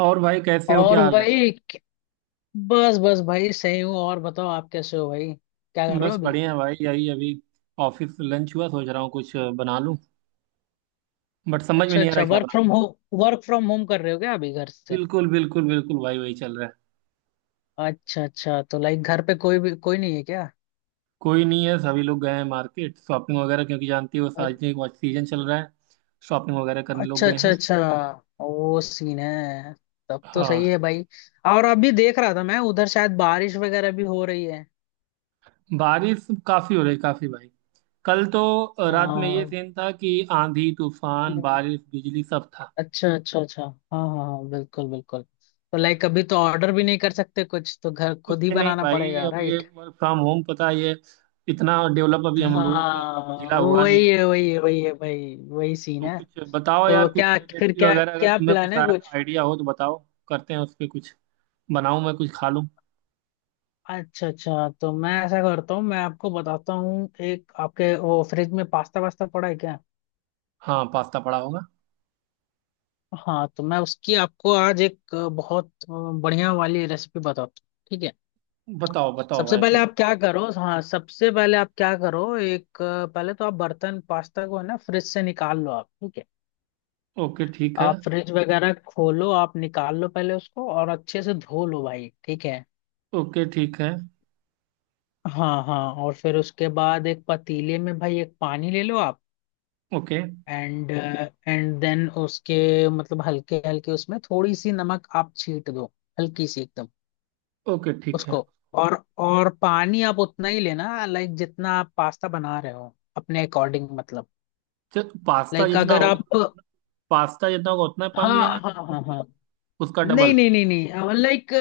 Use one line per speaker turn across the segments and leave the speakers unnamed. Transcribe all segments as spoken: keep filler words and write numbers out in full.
और भाई कैसे हो, क्या
और
हाल है?
भाई क- बस बस भाई सही हूँ। और बताओ आप कैसे हो भाई, क्या कर रहे हो
बस
अभी?
बढ़िया है भाई, यही अभी ऑफिस लंच हुआ, सोच रहा हूँ कुछ बना लूं। बट समझ में
अच्छा
नहीं आ
अच्छा,
रहा क्या
वर्क
बनाऊं।
From home work from home कर रहे हो क्या अभी घर से?
बिल्कुल बिल्कुल बिल्कुल भाई वही चल रहा है।
अच्छा अच्छा, तो लाइक घर पे कोई भी कोई नहीं है क्या?
कोई नहीं है, सभी लोग गए हैं मार्केट, शॉपिंग वगैरह, क्योंकि जानती हो
अ-
शादी का सीजन चल रहा है। शॉपिंग वगैरह करने लोग
अच्छा
गए
अच्छा
हैं।
अच्छा, वो सीन है। तब तो सही
हाँ।
है भाई। और अभी देख रहा था मैं, उधर शायद बारिश वगैरह भी हो रही है।
बारिश काफी हो रही, काफी भाई। कल तो रात में ये
हाँ,
सीन था कि आंधी, तूफान,
हम्म,
बारिश, बिजली सब था।
अच्छा अच्छा अच्छा, हाँ हाँ हाँ, बिल्कुल बिल्कुल, तो लाइक अभी तो ऑर्डर भी नहीं कर सकते, कुछ तो घर खुद
कुछ
ही
नहीं
बनाना
भाई,
पड़ेगा
अब ये
राइट।
वर्क फ्रॉम होम पता है, ये इतना डेवलप अभी हम लोगों का
हाँ,
जिला हुआ नहीं
वही
है।
है वही है वही है भाई, वही सीन
तो
है।
कुछ बताओ
तो
यार, कुछ
क्या फिर
रेसिपी
क्या
वगैरह अगर
क्या
तुम्हें
प्लान
कुछ
है कुछ?
आइडिया हो तो बताओ। करते हैं उस पे कुछ, बनाऊं मैं कुछ खा लूं।
अच्छा अच्छा, तो मैं ऐसा करता हूँ, मैं आपको बताता हूँ, एक आपके वो फ्रिज में पास्ता वास्ता पड़ा है क्या?
हाँ, पास्ता पड़ा होगा।
हाँ, तो मैं उसकी आपको आज एक अ, बहुत अ, बढ़िया वाली रेसिपी बताता हूँ। ठीक है,
बताओ बताओ
सबसे
भाई
पहले
फिर।
आप क्या करो, हाँ, सबसे पहले आप क्या करो, एक अ, पहले तो आप बर्तन पास्ता को है ना फ्रिज से निकाल लो आप, ठीक है।
ओके ठीक है।
आप फ्रिज वगैरह खोलो, आप निकाल लो पहले उसको और अच्छे से धो लो भाई, ठीक है।
ओके ठीक है।
हाँ हाँ, और फिर उसके बाद एक पतीले में भाई एक पानी ले लो आप।
ओके
एंड एंड देन उसके मतलब हल्के हल्के उसमें थोड़ी सी नमक आप छीट दो, हल्की सी एकदम
ओके ठीक है।
उसको। और और पानी आप उतना ही लेना, लाइक जितना आप पास्ता बना रहे हो अपने अकॉर्डिंग मतलब,
चल पास्ता
लाइक
जितना
अगर
होगा
आप,
उतना- पास्ता जितना होगा उतना
हाँ
पानी लेना
हाँ
है या
हाँ
फिर
हाँ,
उसका
नहीं
डबल?
नहीं नहीं नहीं, लाइक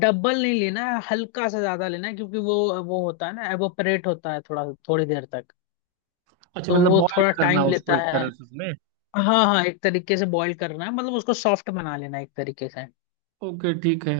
डबल नहीं लेना है, हल्का सा ज्यादा लेना है क्योंकि वो वो होता है ना, एवोपरेट होता है थोड़ा, थोड़ी देर तक।
अच्छा,
तो
मतलब
वो
बॉईल
थोड़ा
करना
टाइम
है उसको
लेता
एक
है।
तरह से उसमें।
हाँ हाँ, एक तरीके से बॉईल करना है, मतलब उसको सॉफ्ट बना लेना है एक तरीके से।
ओके ठीक है।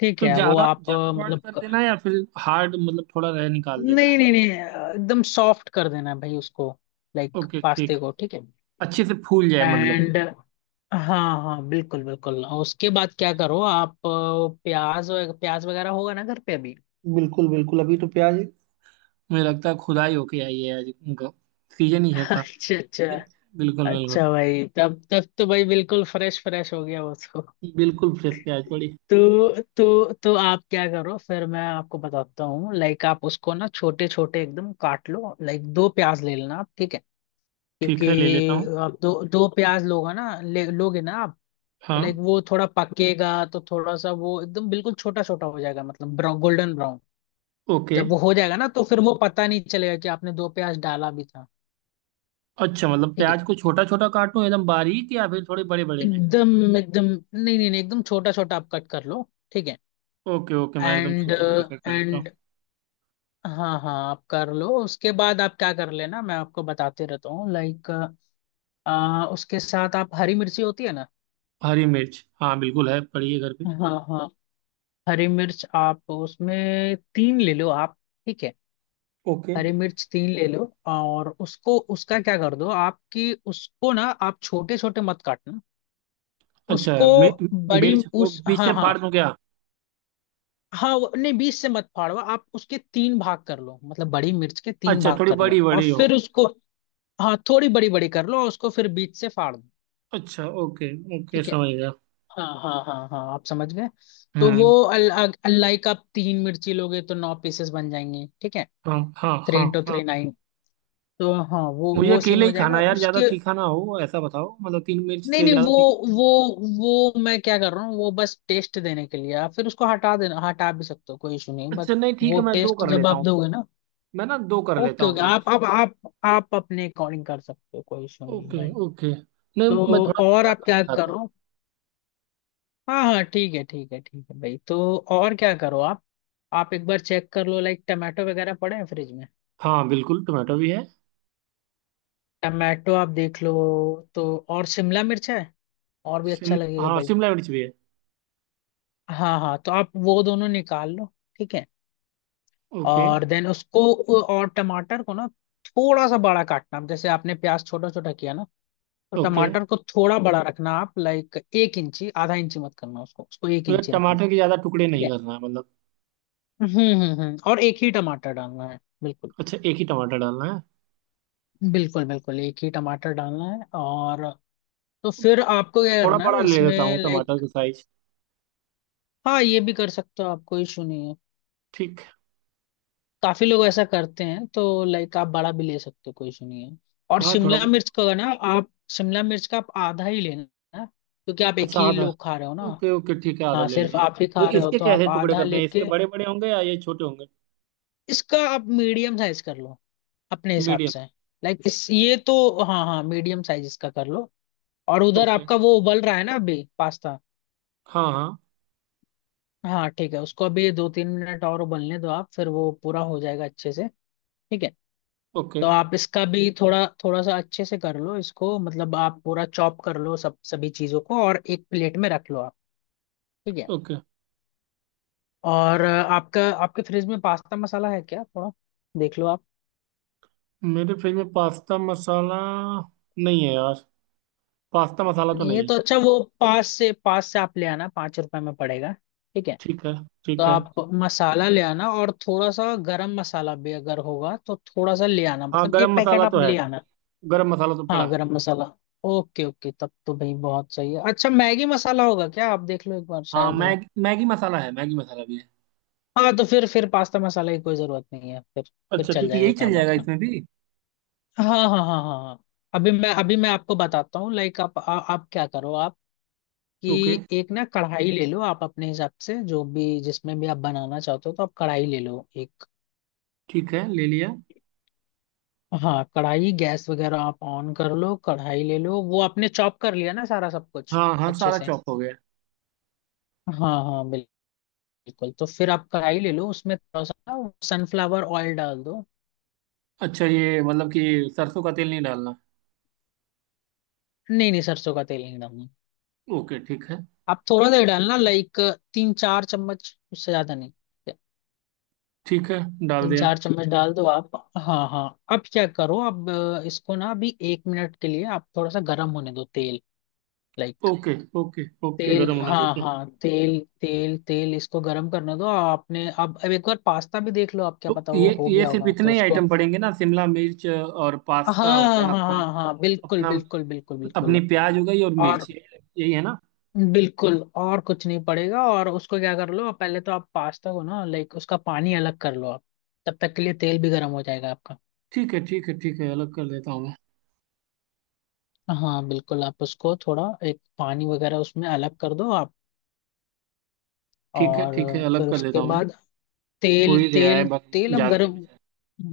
ठीक
तो
है, वो
ज्यादा
आप
ज्यादा
अ,
बॉईल
मतलब
कर
क-
देना है या फिर हार्ड मतलब थोड़ा रह निकाल देना
नहीं
है?
नहीं नहीं, अ, एकदम सॉफ्ट कर देना है भाई उसको, लाइक
ओके ठीक।
पास्ते को, ठीक है
अच्छे से फूल जाए मतलब।
एंड। हाँ हाँ, बिल्कुल बिल्कुल, उसके बाद क्या करो आप, अ, प्याज वग- प्याज वगैरह होगा ना घर पे अभी?
बिल्कुल बिल्कुल, अभी तो प्याज मुझे लगता है खुदाई होके आई है आज। उनका सीजन ही है था।
अच्छा अच्छा,
बिल्कुल बिल्कुल।
अच्छा भाई, तब तब तो भाई बिल्कुल फ्रेश फ्रेश हो गया उसको।
बिल्कुल फ्रेश प्याज पड़ी।
तो तो तो आप क्या करो फिर, मैं आपको बताता हूँ, लाइक आप उसको ना छोटे छोटे एकदम काट लो, लाइक दो प्याज ले लेना आप, ठीक है,
ठीक
क्योंकि
है ले लेता हूँ।
आप दो दो प्याज लोगे ना, ले लोगे ना आप,
हाँ।
लाइक वो थोड़ा पकेगा तो थोड़ा सा वो एकदम बिल्कुल छोटा छोटा हो जाएगा, मतलब ब्राउन, गोल्डन ब्राउन।
ओके।
जब वो हो जाएगा ना, तो फिर वो पता नहीं चलेगा कि आपने दो प्याज डाला भी था।
अच्छा, मतलब
ठीक है,
प्याज को छोटा छोटा काटूं एकदम बारीक या फिर थोड़े बड़े बड़े में?
एकदम एकदम, नहीं नहीं नहीं, एकदम छोटा छोटा आप कट कर लो, ठीक है।
ओके ओके, मैं एकदम
एंड
छोटे छोटे कट कर लेता हूँ।
एंड हाँ हाँ, आप कर लो, उसके बाद आप क्या कर लेना मैं आपको बताते रहता हूँ, लाइक आ, उसके साथ आप, हरी मिर्ची होती है ना,
हरी मिर्च हाँ, बिल्कुल है, पड़ी है घर पे।
हाँ हाँ, हरी मिर्च आप उसमें तीन ले लो आप, ठीक है,
ओके।
हरी मिर्च तीन ले लो, और उसको उसका क्या कर दो आपकी उसको ना, आप छोटे छोटे मत काटना
अच्छा
उसको,
मि,
बड़ी,
मिर्च को
उस
बीच से
हाँ हाँ
फाड़ दूं क्या?
हाँ, वो- नहीं, बीच से मत फाड़ो आप, उसके तीन भाग कर लो, मतलब बड़ी मिर्च के तीन
अच्छा,
भाग
थोड़ी
कर
बड़ी
लो और
बड़ी हो।
फिर उसको, हाँ थोड़ी बड़ी बड़ी कर लो उसको फिर बीच से फाड़ दो,
अच्छा ओके। ओके
ठीक है,
समझ गया।
हाँ हाँ हाँ हाँ, आप समझ गए। तो वो
हम्म।
अल, अ- अलाई का आप तीन मिर्ची लोगे तो नौ पीसेस बन जाएंगे, ठीक है।
हाँ हाँ
थ्री
हाँ
इंटू थ्री
हाँ।
नाइन, तो हाँ वो
मुझे
वो सीन
अकेले
हो
ही खाना
जाएगा
है यार, ज्यादा
उसके।
तीखा ना हो, ऐसा बताओ। मतलब तीन मिर्च
नहीं
से
नहीं,
ज्यादा
वो
तीखा?
वो वो मैं क्या कर रहा हूँ, वो बस टेस्ट देने के लिए, आप फिर उसको हटा देना, हटा भी सकते हो, कोई इशू नहीं बट,
अच्छा नहीं, ठीक
वो
है मैं दो
टेस्ट
कर
जब
लेता
आप
हूँ।
दोगे ना,
मैं ना दो कर लेता
ओके
हूँ
ओके,
मिर्च।
आप आप आप आप अपने अकॉर्डिंग कर सकते हो, कोई इशू नहीं
ओके
भाई।
ओके। नहीं, मैं
तो
थोड़ा
और
तीखा
आप
कम ही
क्या
खाता हूँ।
करो, हाँ हाँ, ठीक है ठीक है ठीक है भाई, तो और क्या करो आप आप एक बार चेक कर लो लाइक टमाटो वगैरह पड़े हैं फ्रिज में,
हाँ, बिल्कुल टमाटो भी है।
टमाटो आप देख लो, तो और शिमला मिर्च है और भी
शिम
अच्छा लगेगा
हाँ
भाई।
शिमला मिर्च भी है।
हाँ हाँ, तो आप वो दोनों निकाल लो, ठीक है,
ओके।
और देन उसको, और टमाटर को ना थोड़ा सा बड़ा काटना आप, जैसे आपने प्याज छोटा छोटा किया ना, तो
ओके,
टमाटर को थोड़ा बड़ा रखना आप, लाइक एक इंची आधा इंची मत करना उसको उसको एक
मतलब
इंची रखना,
टमाटर के ज्यादा टुकड़े
ठीक
नहीं
है,
करना है मतलब?
हम्म हम्म हम्म, और एक ही टमाटर डालना है बिल्कुल
अच्छा, एक ही टमाटर डालना है?
बिल्कुल बिल्कुल, एक ही टमाटर डालना है और, तो फिर आपको
तो
क्या
थोड़ा
करना
बड़ा
है
ले
इसमें
लेता हूँ टमाटर
लाइक,
का साइज।
हाँ ये भी कर सकते हो आप, कोई इशू नहीं है,
ठीक।
काफी लोग ऐसा करते हैं, तो लाइक आप बड़ा भी ले सकते हो, कोई इशू नहीं है। और
हाँ थोड़ा।
शिमला मिर्च का ना आप, शिमला मिर्च का आप आधा ही लेना है, क्योंकि आप एक
अच्छा
ही
आधा।
लोग खा रहे हो ना,
ओके ओके ठीक है, आधा
हाँ
ले
सिर्फ
लेता हूँ।
आप ही खा
तो
रहे हो
इसके
तो आप
कैसे टुकड़े
आधा
करने हैं, इसके
लेके,
बड़े बड़े होंगे या ये छोटे होंगे?
इसका आप मीडियम साइज कर लो अपने हिसाब
मीडियम।
से, लाइक इस ये तो, हाँ हाँ, मीडियम साइज इसका कर लो। और उधर
ओके।
आपका वो उबल रहा है ना अभी पास्ता,
हाँ हाँ।
हाँ ठीक है, उसको अभी दो तीन मिनट और उबलने दो आप, फिर वो पूरा हो जाएगा अच्छे से, ठीक है।
ओके
तो आप इसका भी थोड़ा थोड़ा सा अच्छे से कर लो इसको, मतलब आप पूरा चॉप कर लो सब सभी चीजों को और एक प्लेट में रख लो आप, ठीक है।
ओके।
और अ, आपका आपके फ्रिज में पास्ता मसाला है क्या थोड़ा, देख लो आप।
मेरे फ्रिज में पास्ता मसाला नहीं है यार। पास्ता मसाला तो
नहीं है
नहीं है।
तो अच्छा वो पास से पास से आप ले आना, पाँच रुपए में पड़ेगा, ठीक है।
ठीक है।
तो
ठीक है।
आप मसाला ले आना और थोड़ा सा गरम मसाला भी अगर होगा तो थोड़ा सा ले आना,
हाँ
मतलब
गरम
एक पैकेट
मसाला
आप
तो है।
ले आना।
गरम मसाला तो पड़ा
हाँ
है।
गरम मसाला, ओके ओके, तब तो भाई बहुत सही है, अच्छा मैगी मसाला होगा क्या आप देख लो एक बार
हाँ
शायद हो।
मैगी, मैगी मसाला है। मैगी मसाला भी है।
हाँ, तो फिर फिर पास्ता मसाला की कोई जरूरत नहीं है फिर फिर
अच्छा
चल
ठीक है, यही
जाएगा
चल
काम
जाएगा
आपका,
इसमें भी।
हाँ हाँ हाँ हाँ हाँ। अभी मैं अभी मैं आपको बताता हूँ, लाइक आप आ, आप क्या करो, आप
ओके
कि एक ना कढ़ाई ले लो आप अपने हिसाब से जो भी जिसमें भी आप बनाना चाहते हो, तो आप कढ़ाई ले लो एक,
ठीक है, ले लिया।
हाँ कढ़ाई गैस वगैरह आप ऑन कर लो, कढ़ाई ले लो, वो आपने चॉप कर लिया ना सारा सब कुछ
हाँ हाँ,
अच्छे
सारा
से,
चॉप हो गया।
हाँ हाँ बिल्कुल बिल्कुल, तो फिर आप कढ़ाई ले लो उसमें थोड़ा सा सनफ्लावर ऑयल डाल दो।
अच्छा, ये मतलब कि सरसों का तेल नहीं डालना?
नहीं नहीं सरसों का तेल नहीं डालना,
ओके ठीक है।
आप थोड़ा सा ही डालना, लाइक तीन चार चम्मच, उससे ज्यादा नहीं,
ठीक है, डाल
तीन
दिया।
चार चम्मच डाल दो आप, हाँ हाँ। अब क्या करो, अब अ, इसको ना अभी एक मिनट के लिए आप थोड़ा सा गर्म होने दो तेल, लाइक
ओके ओके ओके,
तेल,
गरम होने
हाँ
देते हैं।
हाँ, तेल तेल तेल इसको गर्म करने दो आपने, अब अब एक बार पास्ता भी देख लो आप, क्या
तो
पता
ये
वो हो
ये
गया
सिर्फ
होगा तो
इतने ही
उसको,
आइटम पड़ेंगे ना, शिमला मिर्च और
हाँ
पास्ता हो
हाँ
गया
हाँ
अपना,
हाँ हाँ, बिल्कुल
अपना,
बिल्कुल बिल्कुल बिल्कुल,
अपनी प्याज हो गई और
और
मिर्च ये- यही है ना?
बिल्कुल, और कुछ नहीं पड़ेगा, और उसको क्या कर लो पहले, तो आप पास्ता को ना लाइक उसका पानी अलग कर लो आप, तब तक के लिए तेल भी गर्म हो जाएगा आपका,
ठीक है ठीक है ठीक है, अलग कर देता हूँ मैं।
हाँ बिल्कुल, आप उसको थोड़ा एक पानी वगैरह उसमें अलग कर दो आप
ठीक है
और
ठीक है, अलग
फिर
कर देता
उसके
हूँ मैं।
बाद
हो
तेल
ही गया है
तेल,
बस,
तेल अब
ज्यादा नहीं
गर्म,
बचा है।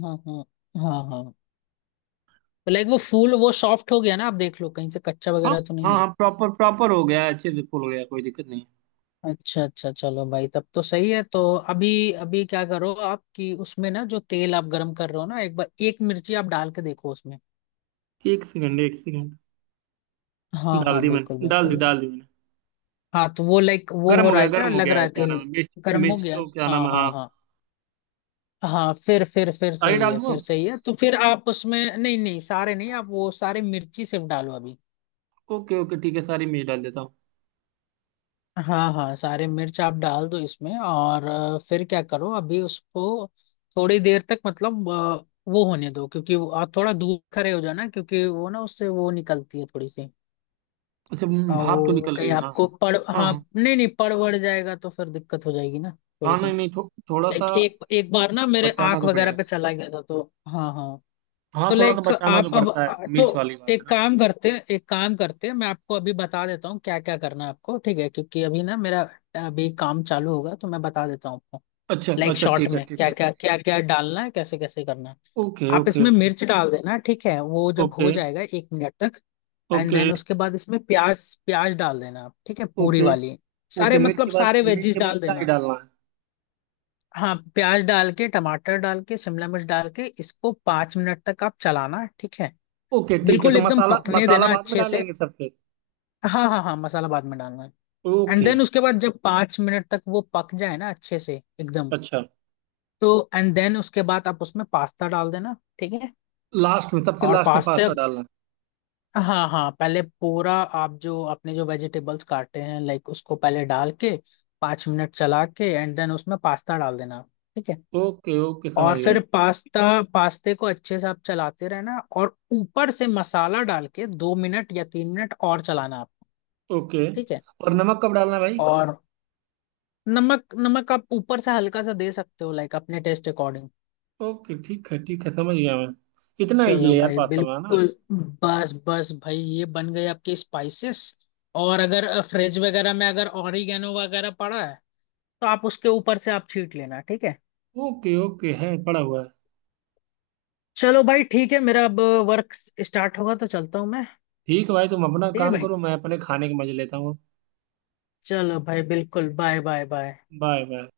हाँ हाँ हाँ हाँ, लाइक वो फूल वो सॉफ्ट हो गया ना, आप देख लो कहीं से कच्चा
हाँ
वगैरह तो
हाँ।
नहीं है,
हाँ, प्रॉपर प्रॉपर हो गया है, अच्छे से फुल हो गया, कोई दिक्कत नहीं।
अच्छा अच्छा चलो भाई तब तो सही है, तो अभी अभी क्या करो आप, कि उसमें ना जो तेल आप गरम कर रहे हो ना, एक बार एक मिर्ची आप डाल के देखो उसमें,
है, एक सेकंड एक सेकंड।
हाँ
डाल
हाँ
दी
बिल्कुल
मैंने, डाल दी
बिल्कुल।
डाल दी मैंने।
हाँ, तो वो लाइक वो
गर्म
हो
हो
रहा
गया,
है क्या,
गर्म हो
लग
गया
रहा
है।
है
क्या नाम
तेल
है, मिर्च,
गर्म हो
मिर्च
गया है,
तो, क्या नाम
हाँ
है, हाँ।
हाँ हाँ हाँ, फिर फिर फिर
सारी
सही
डाल
है,
दूँ
फिर
अब।
सही है, तो फिर आप उसमें नहीं नहीं सारे नहीं, आप वो सारे मिर्ची सिर्फ डालो अभी,
ओके ओके ठीक है, सारी मिर्च डाल देता हूँ।
हाँ हाँ, सारे मिर्च आप डाल दो इसमें, और अ, फिर क्या करो अभी उसको थोड़ी देर तक, मतलब अ, वो होने दो क्योंकि वो- आप थोड़ा दूर खड़े हो जाओ ना क्योंकि वो ना उससे वो निकलती है थोड़ी सी,
अच्छा,
अ,
भाप तो
वो
निकल रही
कहीं
है हाँ।
आपको पड़
हाँ
हाँ
हाँ।
नहीं नहीं, पड़ वड़ जाएगा तो फिर दिक्कत हो जाएगी ना,
हाँ
थोड़ी सी,
नहीं नहीं थो, थोड़ा सा
लाइक एक एक बार ना मेरे
बचाना
आंख
तो
वगैरह
पड़ेगा।
पे चला गया था तो, हाँ हाँ।
हाँ,
तो
थोड़ा सा
लाइक
बचाना तो
आप अब
पड़ता है,
तो,
मिर्च वाली बात है
एक
ना।
काम करते हैं एक काम करते हैं, मैं आपको अभी बता देता हूँ क्या क्या करना है आपको, ठीक है, क्योंकि अभी ना मेरा अभी काम चालू होगा तो मैं बता देता हूँ आपको,
अच्छा
लाइक
अच्छा
शॉर्ट
ठीक है
में
ठीक
क्या
है।
क्या क्या क्या डालना है, कैसे कैसे करना है,
ओके
आप
ओके
इसमें
ओके।
मिर्च डाल देना, ठीक है, वो जब
ओके।
हो जाएगा एक मिनट तक, एंड
ओके
देन उसके बाद इसमें प्याज प्याज डाल देना आप, ठीक है, पूरी
ओके
वाली, सारे
ओके। मिर्च
मतलब
के बाद,
सारे
मिर्च
वेजीज
के बाद
डाल
क्या ही
देना,
डालना है?
हाँ प्याज डाल के, टमाटर डाल के, शिमला मिर्च डाल के, इसको पाँच मिनट तक आप चलाना, ठीक है,
ओके ठीक है,
बिल्कुल
तो
एकदम
मसाला,
पकने
मसाला
देना
बाद में
अच्छे से,
डालेंगे सबसे?
हाँ हाँ हाँ, मसाला बाद में डालना है, एंड
ओके।
देन उसके बाद जब पाँच मिनट तक वो पक जाए ना अच्छे से एकदम,
अच्छा,
तो एंड देन उसके बाद आप उसमें पास्ता डाल देना, ठीक है,
लास्ट में, सबसे
और
लास्ट में
पास्ता,
पास्ता डालना
हाँ हाँ, पहले पूरा आप जो अपने जो वेजिटेबल्स काटे हैं लाइक उसको पहले डाल के पाँच मिनट चला के, एंड देन उसमें पास्ता डाल देना, ठीक है,
है। ओके ओके समझ
और
गया।
फिर पास्ता, पास्ते को अच्छे से आप चलाते रहना और ऊपर से मसाला डाल के दो मिनट या तीन मिनट और चलाना आपको,
ओके।
ठीक है,
और नमक कब डालना है भाई?
और नमक, नमक आप ऊपर से हल्का सा दे सकते हो लाइक अपने टेस्ट अकॉर्डिंग,
ओके ठीक है ठीक है, समझ गया मैं। इतना ईजी
चलो
है यार
भाई
पास्ता बनाना।
बिल्कुल, बस बस भाई ये बन गए आपके स्पाइसेस, और अगर फ्रिज वगैरह में अगर ऑरिगेनो वगैरह पड़ा है तो आप उसके ऊपर से आप छीट लेना, ठीक है।
ओके ओके, है पड़ा हुआ है।
चलो भाई ठीक है, मेरा अब वर्क स्टार्ट होगा तो चलता हूँ मैं,
ठीक है भाई, तुम अपना
ठीक है
काम
भाई,
करो, मैं अपने खाने के मजे लेता हूँ।
चलो भाई बिल्कुल, bye bye bye.
Bye bye.